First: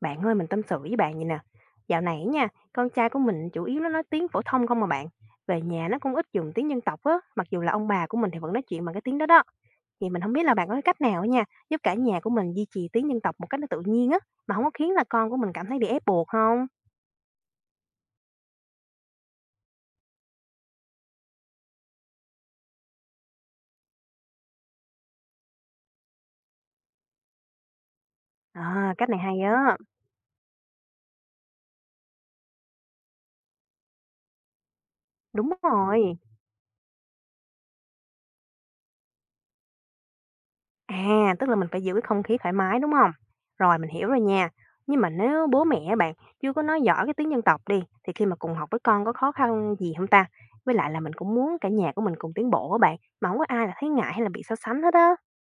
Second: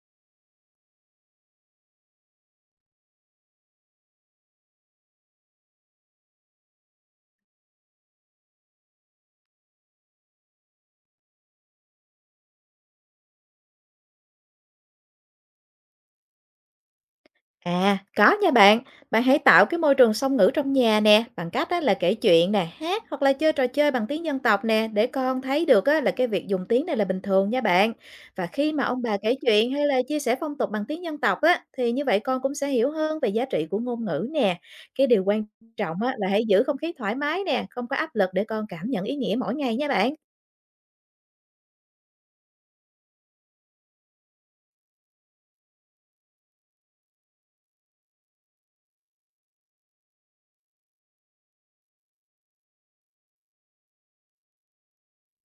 Bạn ơi, mình tâm sự với bạn vậy nè. Dạo này nha, con trai của mình chủ yếu nó nói tiếng phổ thông không mà bạn. Về nhà nó cũng ít dùng tiếng dân tộc á, mặc dù là ông bà của mình thì vẫn nói chuyện bằng cái tiếng đó đó. Thì mình không biết là bạn có cái cách nào á nha, giúp cả nhà của mình duy trì tiếng dân tộc một cách nó tự nhiên á, mà không có khiến là con của mình cảm thấy bị ép buộc không? À, có nha bạn. Bạn hãy tạo cái môi trường song ngữ trong nhà nè, bằng cách á, là kể chuyện nè, hát hoặc là chơi trò chơi bằng tiếng dân tộc nè, để con thấy được á, là cái việc dùng tiếng này là bình thường nha bạn. Và khi mà À, ông cách bà này kể hay chuyện á. hay là chia sẻ phong tục bằng tiếng dân tộc á, thì như vậy con cũng sẽ hiểu hơn về giá trị của ngôn ngữ nè. Cái điều quan Đúng trọng á, rồi. là hãy giữ không khí thoải mái nè, không có áp lực để con cảm nhận ý nghĩa mỗi ngày nha bạn. À, tức là mình phải giữ cái không khí thoải mái, đúng không? Rồi, mình hiểu rồi nha. Nhưng mà nếu bố mẹ bạn chưa có nói rõ cái tiếng dân tộc đi, thì khi mà cùng học với con có khó khăn gì không ta? Với lại là mình cũng muốn cả nhà của mình cùng tiến bộ á bạn, mà hổng có ai là thấy ngại hay là bị so sánh hết á.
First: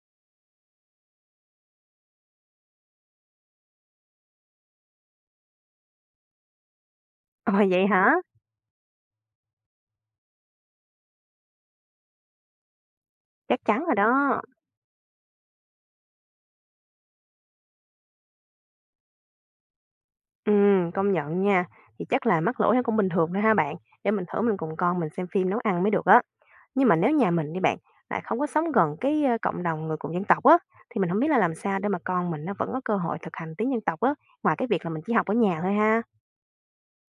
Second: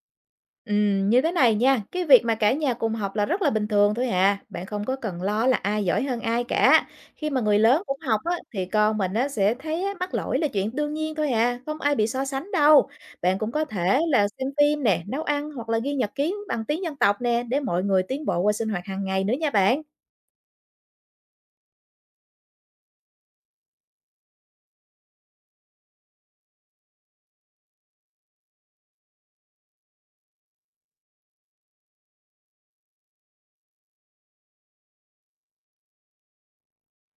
Như thế này nha, cái việc mà cả nhà cùng học là rất là bình thường thôi à, bạn không có cần lo là ai giỏi hơn ai cả. Khi mà Ờ, người lớn vậy cũng hả? học á, thì con mình á, sẽ thấy á, mắc lỗi là chuyện đương nhiên thôi à, không ai bị so sánh đâu. Bạn cũng Chắc có chắn rồi thể là đó. xem phim nè, nấu ăn hoặc là ghi nhật ký bằng tiếng dân tộc nè, để mọi người tiến bộ qua sinh hoạt hàng ngày nữa nha bạn. Công nhận nha. Thì chắc là mắc lỗi nó cũng bình thường thôi ha bạn, để mình thử mình cùng con mình xem phim nấu ăn mới được á. Nhưng mà nếu nhà mình đi bạn, lại không có sống gần cái, cộng đồng người cùng dân tộc á, thì mình không biết là làm sao để mà con mình nó vẫn có cơ hội thực hành tiếng dân tộc á, ngoài cái việc là mình chỉ học ở nhà thôi ha?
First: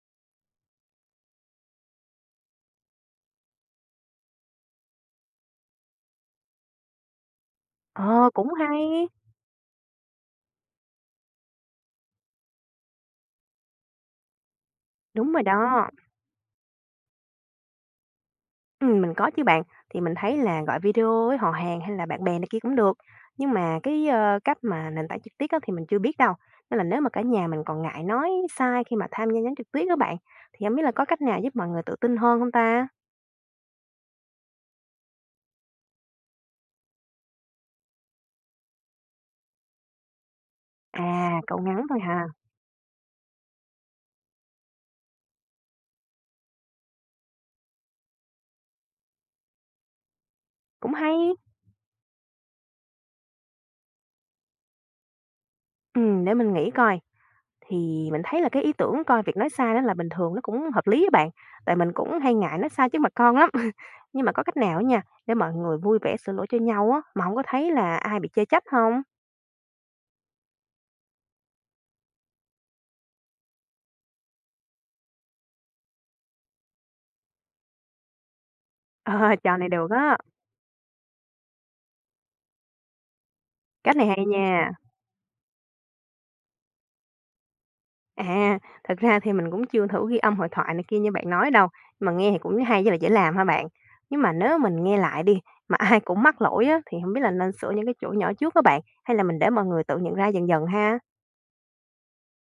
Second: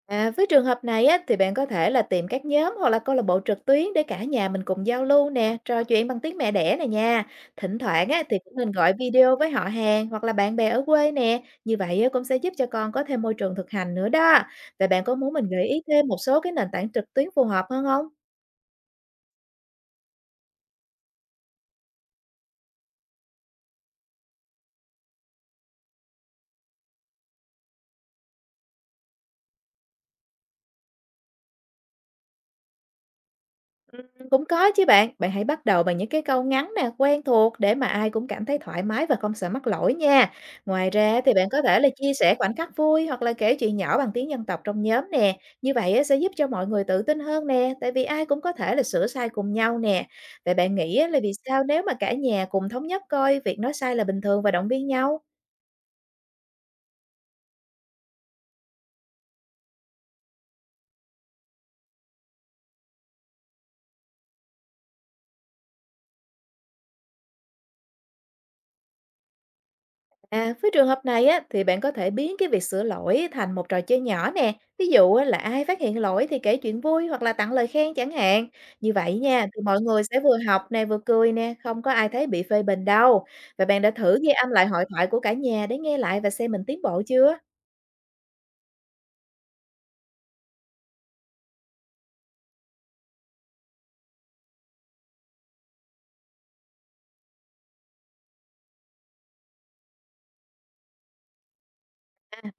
À, với trường hợp này á, thì bạn có thể là tìm các nhóm hoặc là câu lạc bộ trực tuyến để cả nhà mình cùng giao lưu nè, trò chuyện bằng tiếng mẹ đẻ này nha. Thỉnh thoảng á, Ờ, thì cũng cũng nên gọi hay! video với họ hàng hoặc là bạn bè ở quê nè. Như vậy á, cũng sẽ giúp cho con có thêm môi trường thực hành nữa đó. Vậy bạn có Đúng muốn rồi mình gợi ý đó. thêm một số cái nền tảng trực tuyến phù hợp hơn không? Mình có chứ bạn. Thì mình thấy là gọi video với họ hàng hay là bạn bè này kia cũng được, nhưng mà cái, cách mà nền tảng trực tiếp á thì mình chưa biết đâu, nên là nếu mà cả nhà mình còn ngại nói sai khi mà tham gia nhóm trực tuyết các bạn, thì hông biết là có cách nào giúp mọi người tự tin hơn không ta? Cũng có chứ bạn. Bạn hãy bắt đầu bằng những cái câu ngắn nè, quen thuộc để mà ai cũng cảm thấy thoải mái và không sợ mắc lỗi nha. Ngoài ra thì À, bạn câu có thể ngắn là thôi chia hả? sẻ khoảnh khắc vui hoặc là kể chuyện nhỏ bằng tiếng dân tộc trong nhóm nè. Như vậy á, sẽ giúp cho mọi người tự tin hơn nè, tại vì ai cũng có thể là sửa sai cùng nhau nè. Vậy bạn Cũng nghĩ á, hay. là vì sao nếu mà cả nhà cùng thống nhất coi việc nói sai là bình thường và động viên nhau? Để mình nghĩ coi, thì mình thấy là cái ý tưởng coi việc nói sai đó là bình thường nó cũng hợp lý các bạn, tại mình cũng hay ngại nói sai trước mặt con lắm. Nhưng mà có cách nào á nha, để mọi người vui vẻ sửa lỗi cho nhau á, mà hông có thấy là ai bị chê trách không? À, với trường hợp này á, thì bạn có thể biến cái việc sửa lỗi thành một trò chơi nhỏ nè. Ví dụ á, là ai phát hiện lỗi thì kể chuyện vui hoặc là tặng lời khen chẳng hạn. Như vậy Ờ, nha, trò thì này mọi được người á, sẽ vừa học nè, vừa cười nè, không có ai thấy bị phê bình đâu. Và bạn đã cách này thử hay ghi âm lại nha. hội thoại của cả nhà để nghe lại và xem mình tiến bộ chưa? À, thực ra thì mình cũng chưa thử ghi âm hội thoại này kia như bạn nói đâu, mà nghe thì cũng hay với lại dễ làm ha bạn. Nhưng mà nếu mình nghe lại đi, mà ai cũng mắc lỗi á, thì không biết là nên sửa những cái chỗ nhỏ trước các bạn, hay là mình để mọi người tự nhận ra dần dần ha?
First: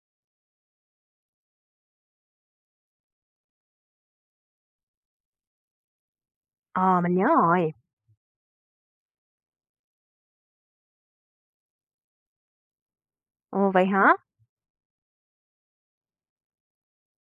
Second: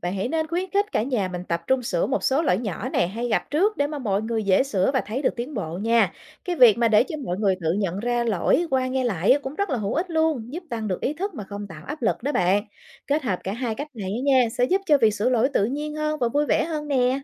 Bạn hãy nên khuyến khích cả nhà mình tập trung sửa một số lỗi nhỏ này hay gặp trước để mà mọi người dễ sửa và thấy được tiến bộ nha. Cái việc mà Ờ, để mình cho nhớ mọi người tự rồi. nhận ra lỗi qua nghe lại cũng rất là hữu ích luôn, giúp tăng được ý thức mà không tạo áp lực đó bạn. Kết hợp cả Ồ, hai vậy cách này hả? á nha, sẽ giúp cho việc sửa lỗi tự nhiên hơn và vui vẻ hơn nè.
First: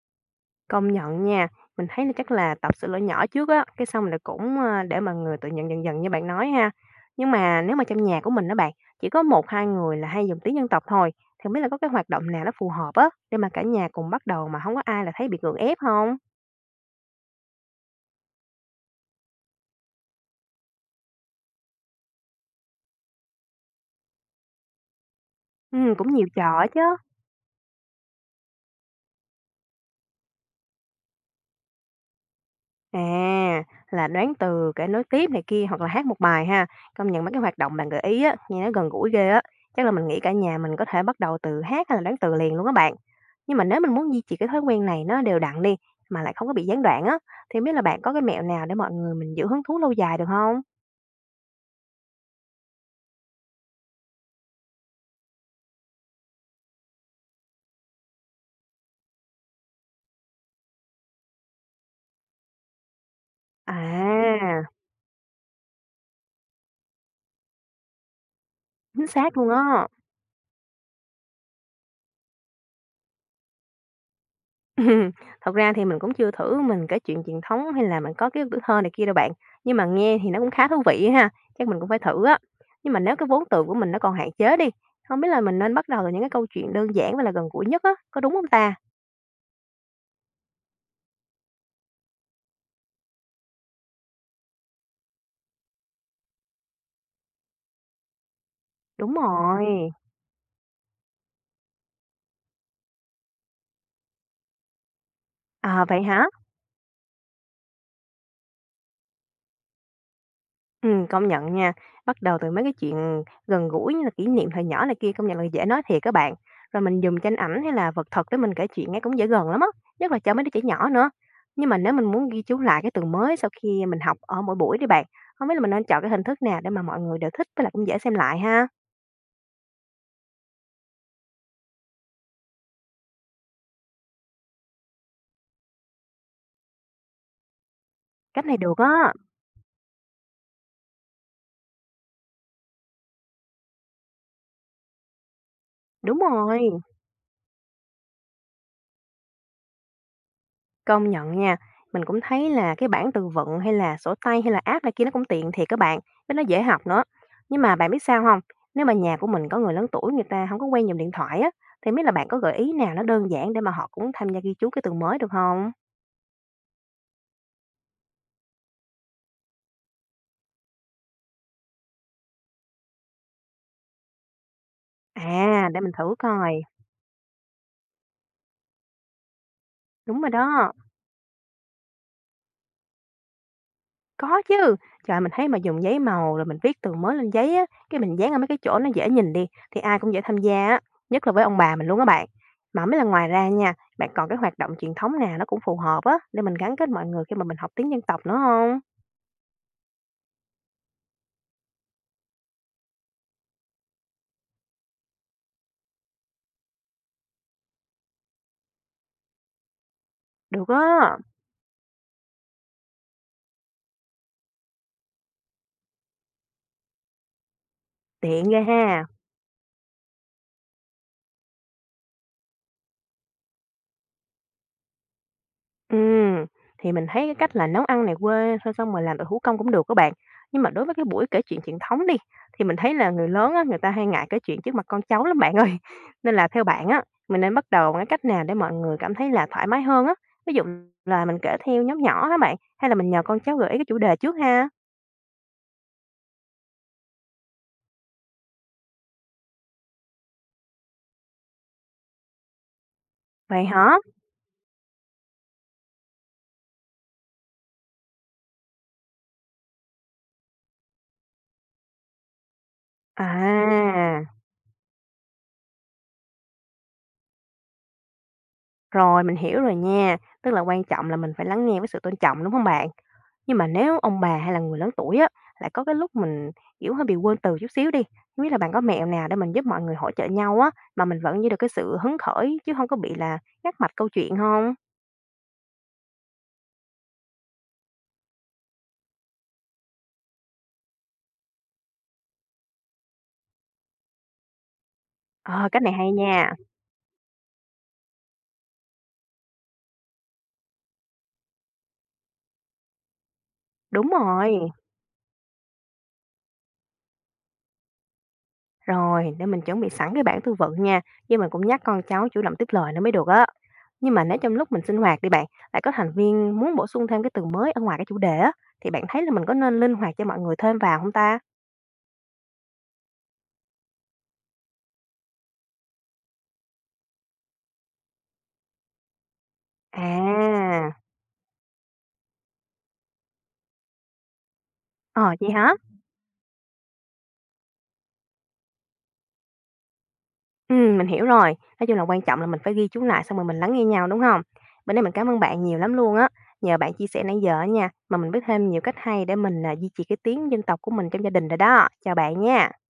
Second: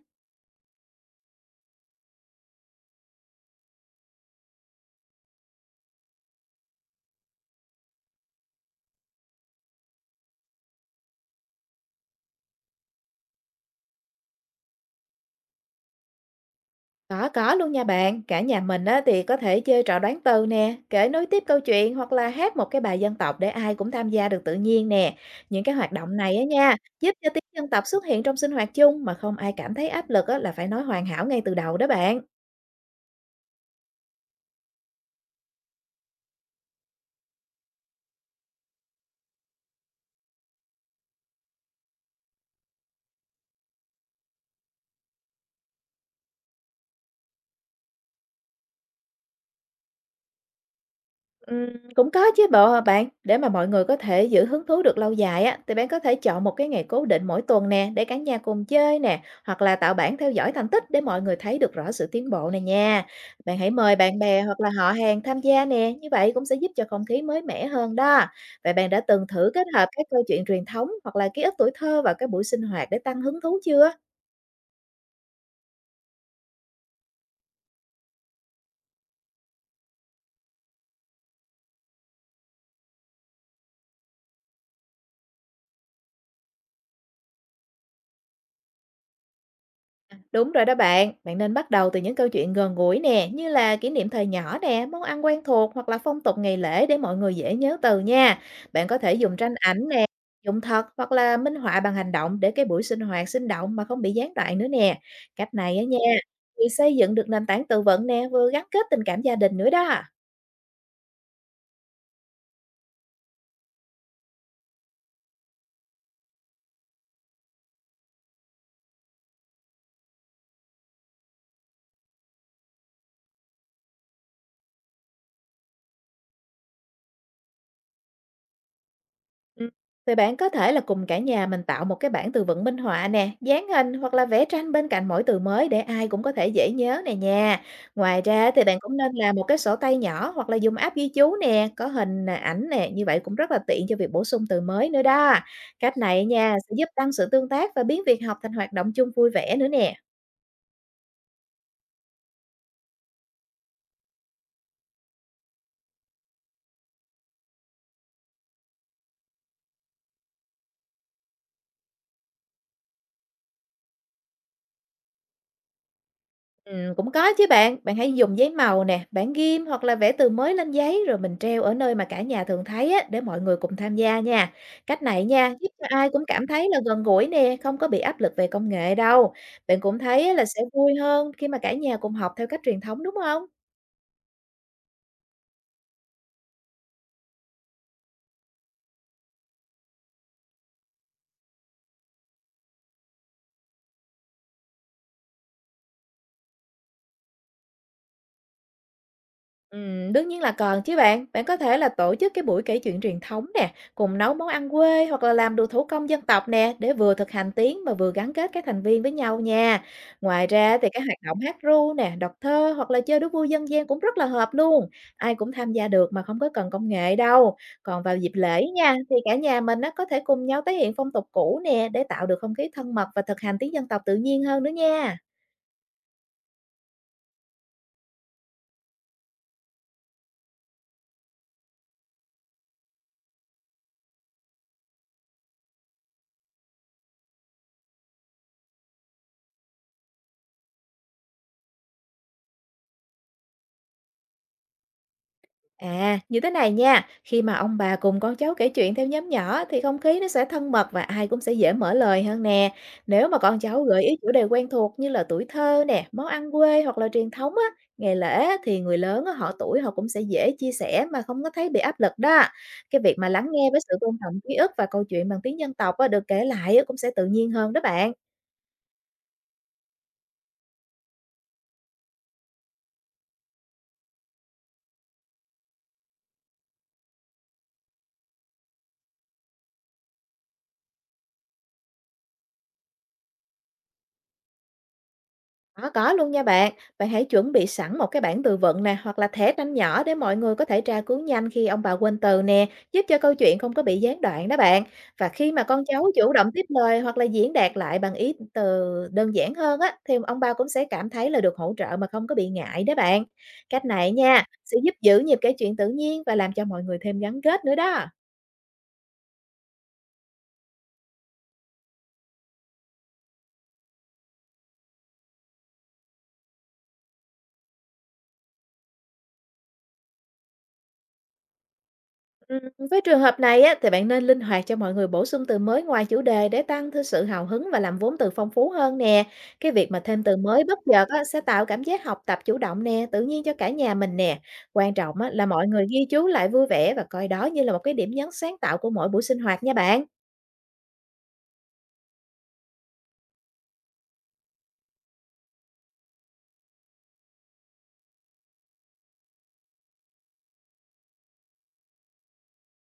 Công nhận nha, mình thấy là chắc là tập sửa lỗi nhỏ trước á, cái xong là cũng, a, để mà người tự nhận dần dần như bạn nói ha. Nhưng mà nếu mà trong nhà của mình á bạn, chỉ có một 2 người là hay dùng tiếng dân tộc thôi, thì hông biết là có cái hoạt động nào nó phù hợp á, để mà cả nhà cùng bắt đầu mà không có ai là thấy bị gượng ép không? Có luôn nha bạn. Cả nhà mình á, thì có thể chơi trò đoán từ nè, kể nối tiếp câu chuyện hoặc là hát một cái bài dân tộc để ai cũng tham gia được tự nhiên nè. Những cái hoạt Cũng động nhiều này á trò nha, chứ. giúp cho tiếng dân tộc xuất hiện trong sinh hoạt chung mà không ai cảm thấy áp lực á, là phải nói hoàn hảo ngay từ đầu đó bạn. À, là đoán từ, cái nối tiếp này kia hoặc là hát một bài ha. Công nhận mấy cái hoạt động bạn gợi ý á, nghe nó gần gũi ghê á. Chắc là mình nghĩ cả nhà mình có thể bắt đầu từ hát hay là đoán từ liền luôn các bạn. Nhưng mà nếu mình muốn duy trì cái thói quen này nó đều đặn đi mà lại không có bị gián đoạn á thì biết là bạn có cái mẹo nào để mọi người mình giữ hứng thú lâu dài được không? Ừm, Cũng có chứ bộ à bạn. Để mà mọi người có thể giữ hứng thú được lâu dài á, thì bạn có thể chọn một cái ngày cố định mỗi tuần nè, để cả nhà cùng chơi nè, hoặc là tạo bảng theo dõi thành tích để mọi người thấy được rõ sự tiến bộ này nha. Bạn hãy mời bạn bè hoặc À, là họ hàng tham gia nè, như vậy cũng sẽ giúp cho không khí mới mẻ hơn đó. Vậy bạn đã chính từng xác luôn thử kết hợp á. các câu chuyện truyền thống hoặc là ký ức tuổi thơ vào các buổi sinh hoạt để tăng hứng thú chưa? Ừm, thật ra thì mình cũng chưa thử mình kể chuyện truyền thống hay là mình có ký ức tuổi thơ này kia đâu bạn, nhưng mà nghe thì nó cũng khá thú vị ha, chắc mình cũng phải thử á. Nhưng mà nếu cái vốn từ của mình nó còn hạn chế đi, không biết là mình nên bắt đầu từ những cái câu chuyện đơn giản và là gần gũi nhất á, có đúng không ta? Đúng rồi đó bạn, bạn nên bắt đầu từ những câu chuyện gần gũi nè, như là kỷ niệm thời nhỏ nè, món ăn quen thuộc hoặc là phong tục ngày lễ để mọi người dễ nhớ từ nha. Bạn có thể Đúng dùng tranh rồi, ảnh nè, dùng thật hoặc là minh họa bằng hành động để cái buổi sinh hoạt sinh động mà không bị gián đoạn nữa nè. Cách này á à, nha, vậy hả? thì xây dựng được nền tảng tự vận nè, vừa gắn kết tình cảm gia đình nữa đó. Công nhận nha. Bắt đầu từ mấy cái chuyện gần gũi như là kỷ niệm thời nhỏ này kia, công nhận là dễ nói thiệt các bạn. Rồi mình dùng tranh ảnh hay là vật thật để mình kể chuyện nghe cũng dễ gần lắm á, nhất là cho mấy đứa trẻ nhỏ nữa. Nhưng mà nếu mình muốn ghi chú lại cái từ mới sau khi mình học ở mỗi buổi đi bạn, không biết là mình nên chọn cái hình thức nào để mà mọi người đều thích với lại cũng dễ xem lại ha? Ừm, thì bạn có thể là cùng cả nhà mình tạo một cái bảng từ vựng minh họa nè, dán hình hoặc là vẽ tranh bên cạnh mỗi từ mới để ai cũng có thể dễ nhớ nè nha. Ngoài Cách ra này thì bạn được cũng nên á, làm một cái sổ tay nhỏ hoặc là dùng app ghi chú nè, có hình nè, ảnh nè, như vậy cũng rất là tiện cho việc bổ sung từ mới nữa đó. Cách đúng này nha rồi. sẽ giúp tăng sự tương tác và biến việc học thành hoạt động chung vui vẻ nữa nè. Công nhận nha, mình cũng thấy là cái bảng từ vựng hay là sổ tay hay là app này kia nó cũng tiện thiệt các bạn, với nó dễ học nữa. Nhưng mà bạn biết sao không? Nếu mà nhà của mình có người lớn tuổi người ta không có quen dùng điện thoại á, thì hông biết là bạn có gợi ý nào nó đơn giản để mà họ cũng tham gia ghi chú cái từ mới được không? Cũng có chứ bạn, bạn hãy dùng giấy màu nè, bảng ghim hoặc là vẽ từ mới lên giấy rồi mình treo ở nơi mà cả nhà thường thấy á, để mọi người cùng tham gia nha. Cách này nha, giúp À, để cho mình ai thử cũng cảm coi, thấy là gần gũi nè, không có bị áp lực về công nghệ đâu. Bạn cũng đúng thấy rồi á là sẽ đó. vui hơn khi mà cả nhà cùng học theo cách truyền thống đúng không? Có chứ. Trời, mình thấy mà dùng giấy màu rồi mình viết từ mới lên giấy á, cái mình dán ở mấy cái chỗ nó dễ nhìn đi, thì ai cũng dễ tham gia á, nhất là với ông bà mình luôn á bạn. Mà mới là ngoài ra nha, bạn còn cái hoạt động truyền thống nào nó cũng phù hợp á, để mình gắn kết mọi người khi mà mình học tiếng dân tộc nữa không? Đương nhiên là còn chứ bạn. Bạn có thể là tổ chức cái buổi kể chuyện truyền thống nè, cùng nấu món ăn quê hoặc là làm đồ thủ công dân tộc nè, để vừa thực hành tiếng mà vừa gắn kết các thành viên với nhau nha. Ngoài Được ra thì các á, hoạt động hát ru nè, đọc thơ hoặc là chơi đố vui dân gian cũng rất là hợp luôn. Ai cũng tham gia được mà không có cần công nghệ đâu. Còn vào dịp tiện ghê lễ nha, ha. thì cả nhà mình nó có thể cùng nhau tái hiện phong tục cũ nè, để tạo được không khí thân mật và thực hành tiếng dân tộc tự nhiên hơn nữa nha. Ừ, thì mình thấy cái cách là nấu ăn này quê thôi xong rồi làm đồ thủ công cũng được các bạn. Nhưng mà đối với cái buổi kể chuyện truyền thống đi, thì mình thấy là người lớn á, người ta hay ngại kể chuyện trước mặt con cháu lắm bạn ơi. Nên là theo bạn á, mình nên bắt đầu bằng cái cách nào để mọi người cảm thấy là thoải mái hơn á? Ví dụ là mình kể theo nhóm nhỏ hả bạn? Hay là mình nhờ con cháu gợi ý cái chủ đề trước ha? À, như thế này nha, khi mà ông bà cùng con cháu kể chuyện theo nhóm nhỏ thì không khí nó sẽ thân mật và ai cũng sẽ dễ mở lời hơn nè. Nếu mà con Vậy cháu hả? gợi ý chủ đề quen thuộc như là tuổi thơ nè, món ăn quê hoặc là truyền thống á, ngày lễ á, thì người lớn á, họ tuổi họ cũng sẽ dễ chia sẻ mà không có thấy bị áp lực đó. Cái việc À, mà lắng nghe với sự tôn trọng ký ức và câu chuyện bằng tiếng dân tộc á, được kể lại á, cũng sẽ tự nhiên hơn đó bạn. rồi mình hiểu rồi nha. Tức là quan trọng là mình phải lắng nghe với sự tôn trọng đúng không bạn? Nhưng mà nếu ông bà hay là người lớn tuổi á, lại có cái lúc mình, kiểu, hơi bị quên từ chút xíu đi, hông biết là bạn có mẹo nào để mình giúp mọi người hỗ trợ nhau á, mà mình vẫn giữ được cái sự hứng khởi chứ không có bị là ngắt mạch câu chuyện không? Có luôn nha bạn. Bạn hãy chuẩn bị sẵn một cái bảng từ vựng nè hoặc là thẻ tranh nhỏ để mọi người có thể tra cứu nhanh khi ông bà quên từ nè, giúp cho câu chuyện không có bị gián đoạn đó bạn. Và khi mà Ờ, cách con này cháu hay chủ động nha. tiếp lời hoặc là diễn đạt lại bằng ý từ đơn giản hơn á, thì ông bà cũng sẽ cảm thấy là được hỗ trợ mà không có bị ngại đó bạn. Cách Đúng này nha, rồi, sẽ giúp giữ nhịp kể chuyện tự nhiên và làm cho mọi người thêm gắn kết nữa đó. rồi, để mình chuẩn bị sẵn cái bảng tư vận nha, nhưng mình cũng nhắc con cháu chủ động tiếp lời nữa mới được á. Nhưng mà nếu trong lúc mình sinh hoạt đi bạn, lại có thành viên muốn bổ sung thêm cái từ mới ở ngoài cái chủ đề á, thì bạn thấy là mình có nên linh hoạt cho mọi người thêm vào không ta? Ừm, với trường hợp này á, thì bạn nên linh hoạt cho mọi người bổ sung từ mới ngoài chủ đề để tăng thêm sự hào hứng và làm vốn từ phong phú hơn nè. Cái việc mà thêm từ mới bất À, chợt á, sẽ tạo cảm giác học tập chủ động nè, tự nhiên cho cả nhà mình nè. Quan trọng á, ờ, là vậy mọi hả? người ghi chú lại vui vẻ và coi đó như là một cái điểm nhấn sáng tạo của mỗi buổi sinh hoạt nha bạn. Mình hiểu rồi. Nói chung là quan trọng là mình phải ghi chú lại xong rồi mình lắng nghe nhau, đúng không? Bữa nay mình cảm ơn bạn nhiều lắm luôn á. Nhờ bạn chia sẻ nãy giờ á nha, mà mình biết thêm nhiều cách hay để mình, à, duy trì cái tiếng dân tộc của mình trong gia đình rồi đó. Chào bạn nha.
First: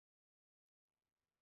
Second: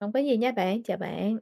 Không có gì nha bạn, chào bạn.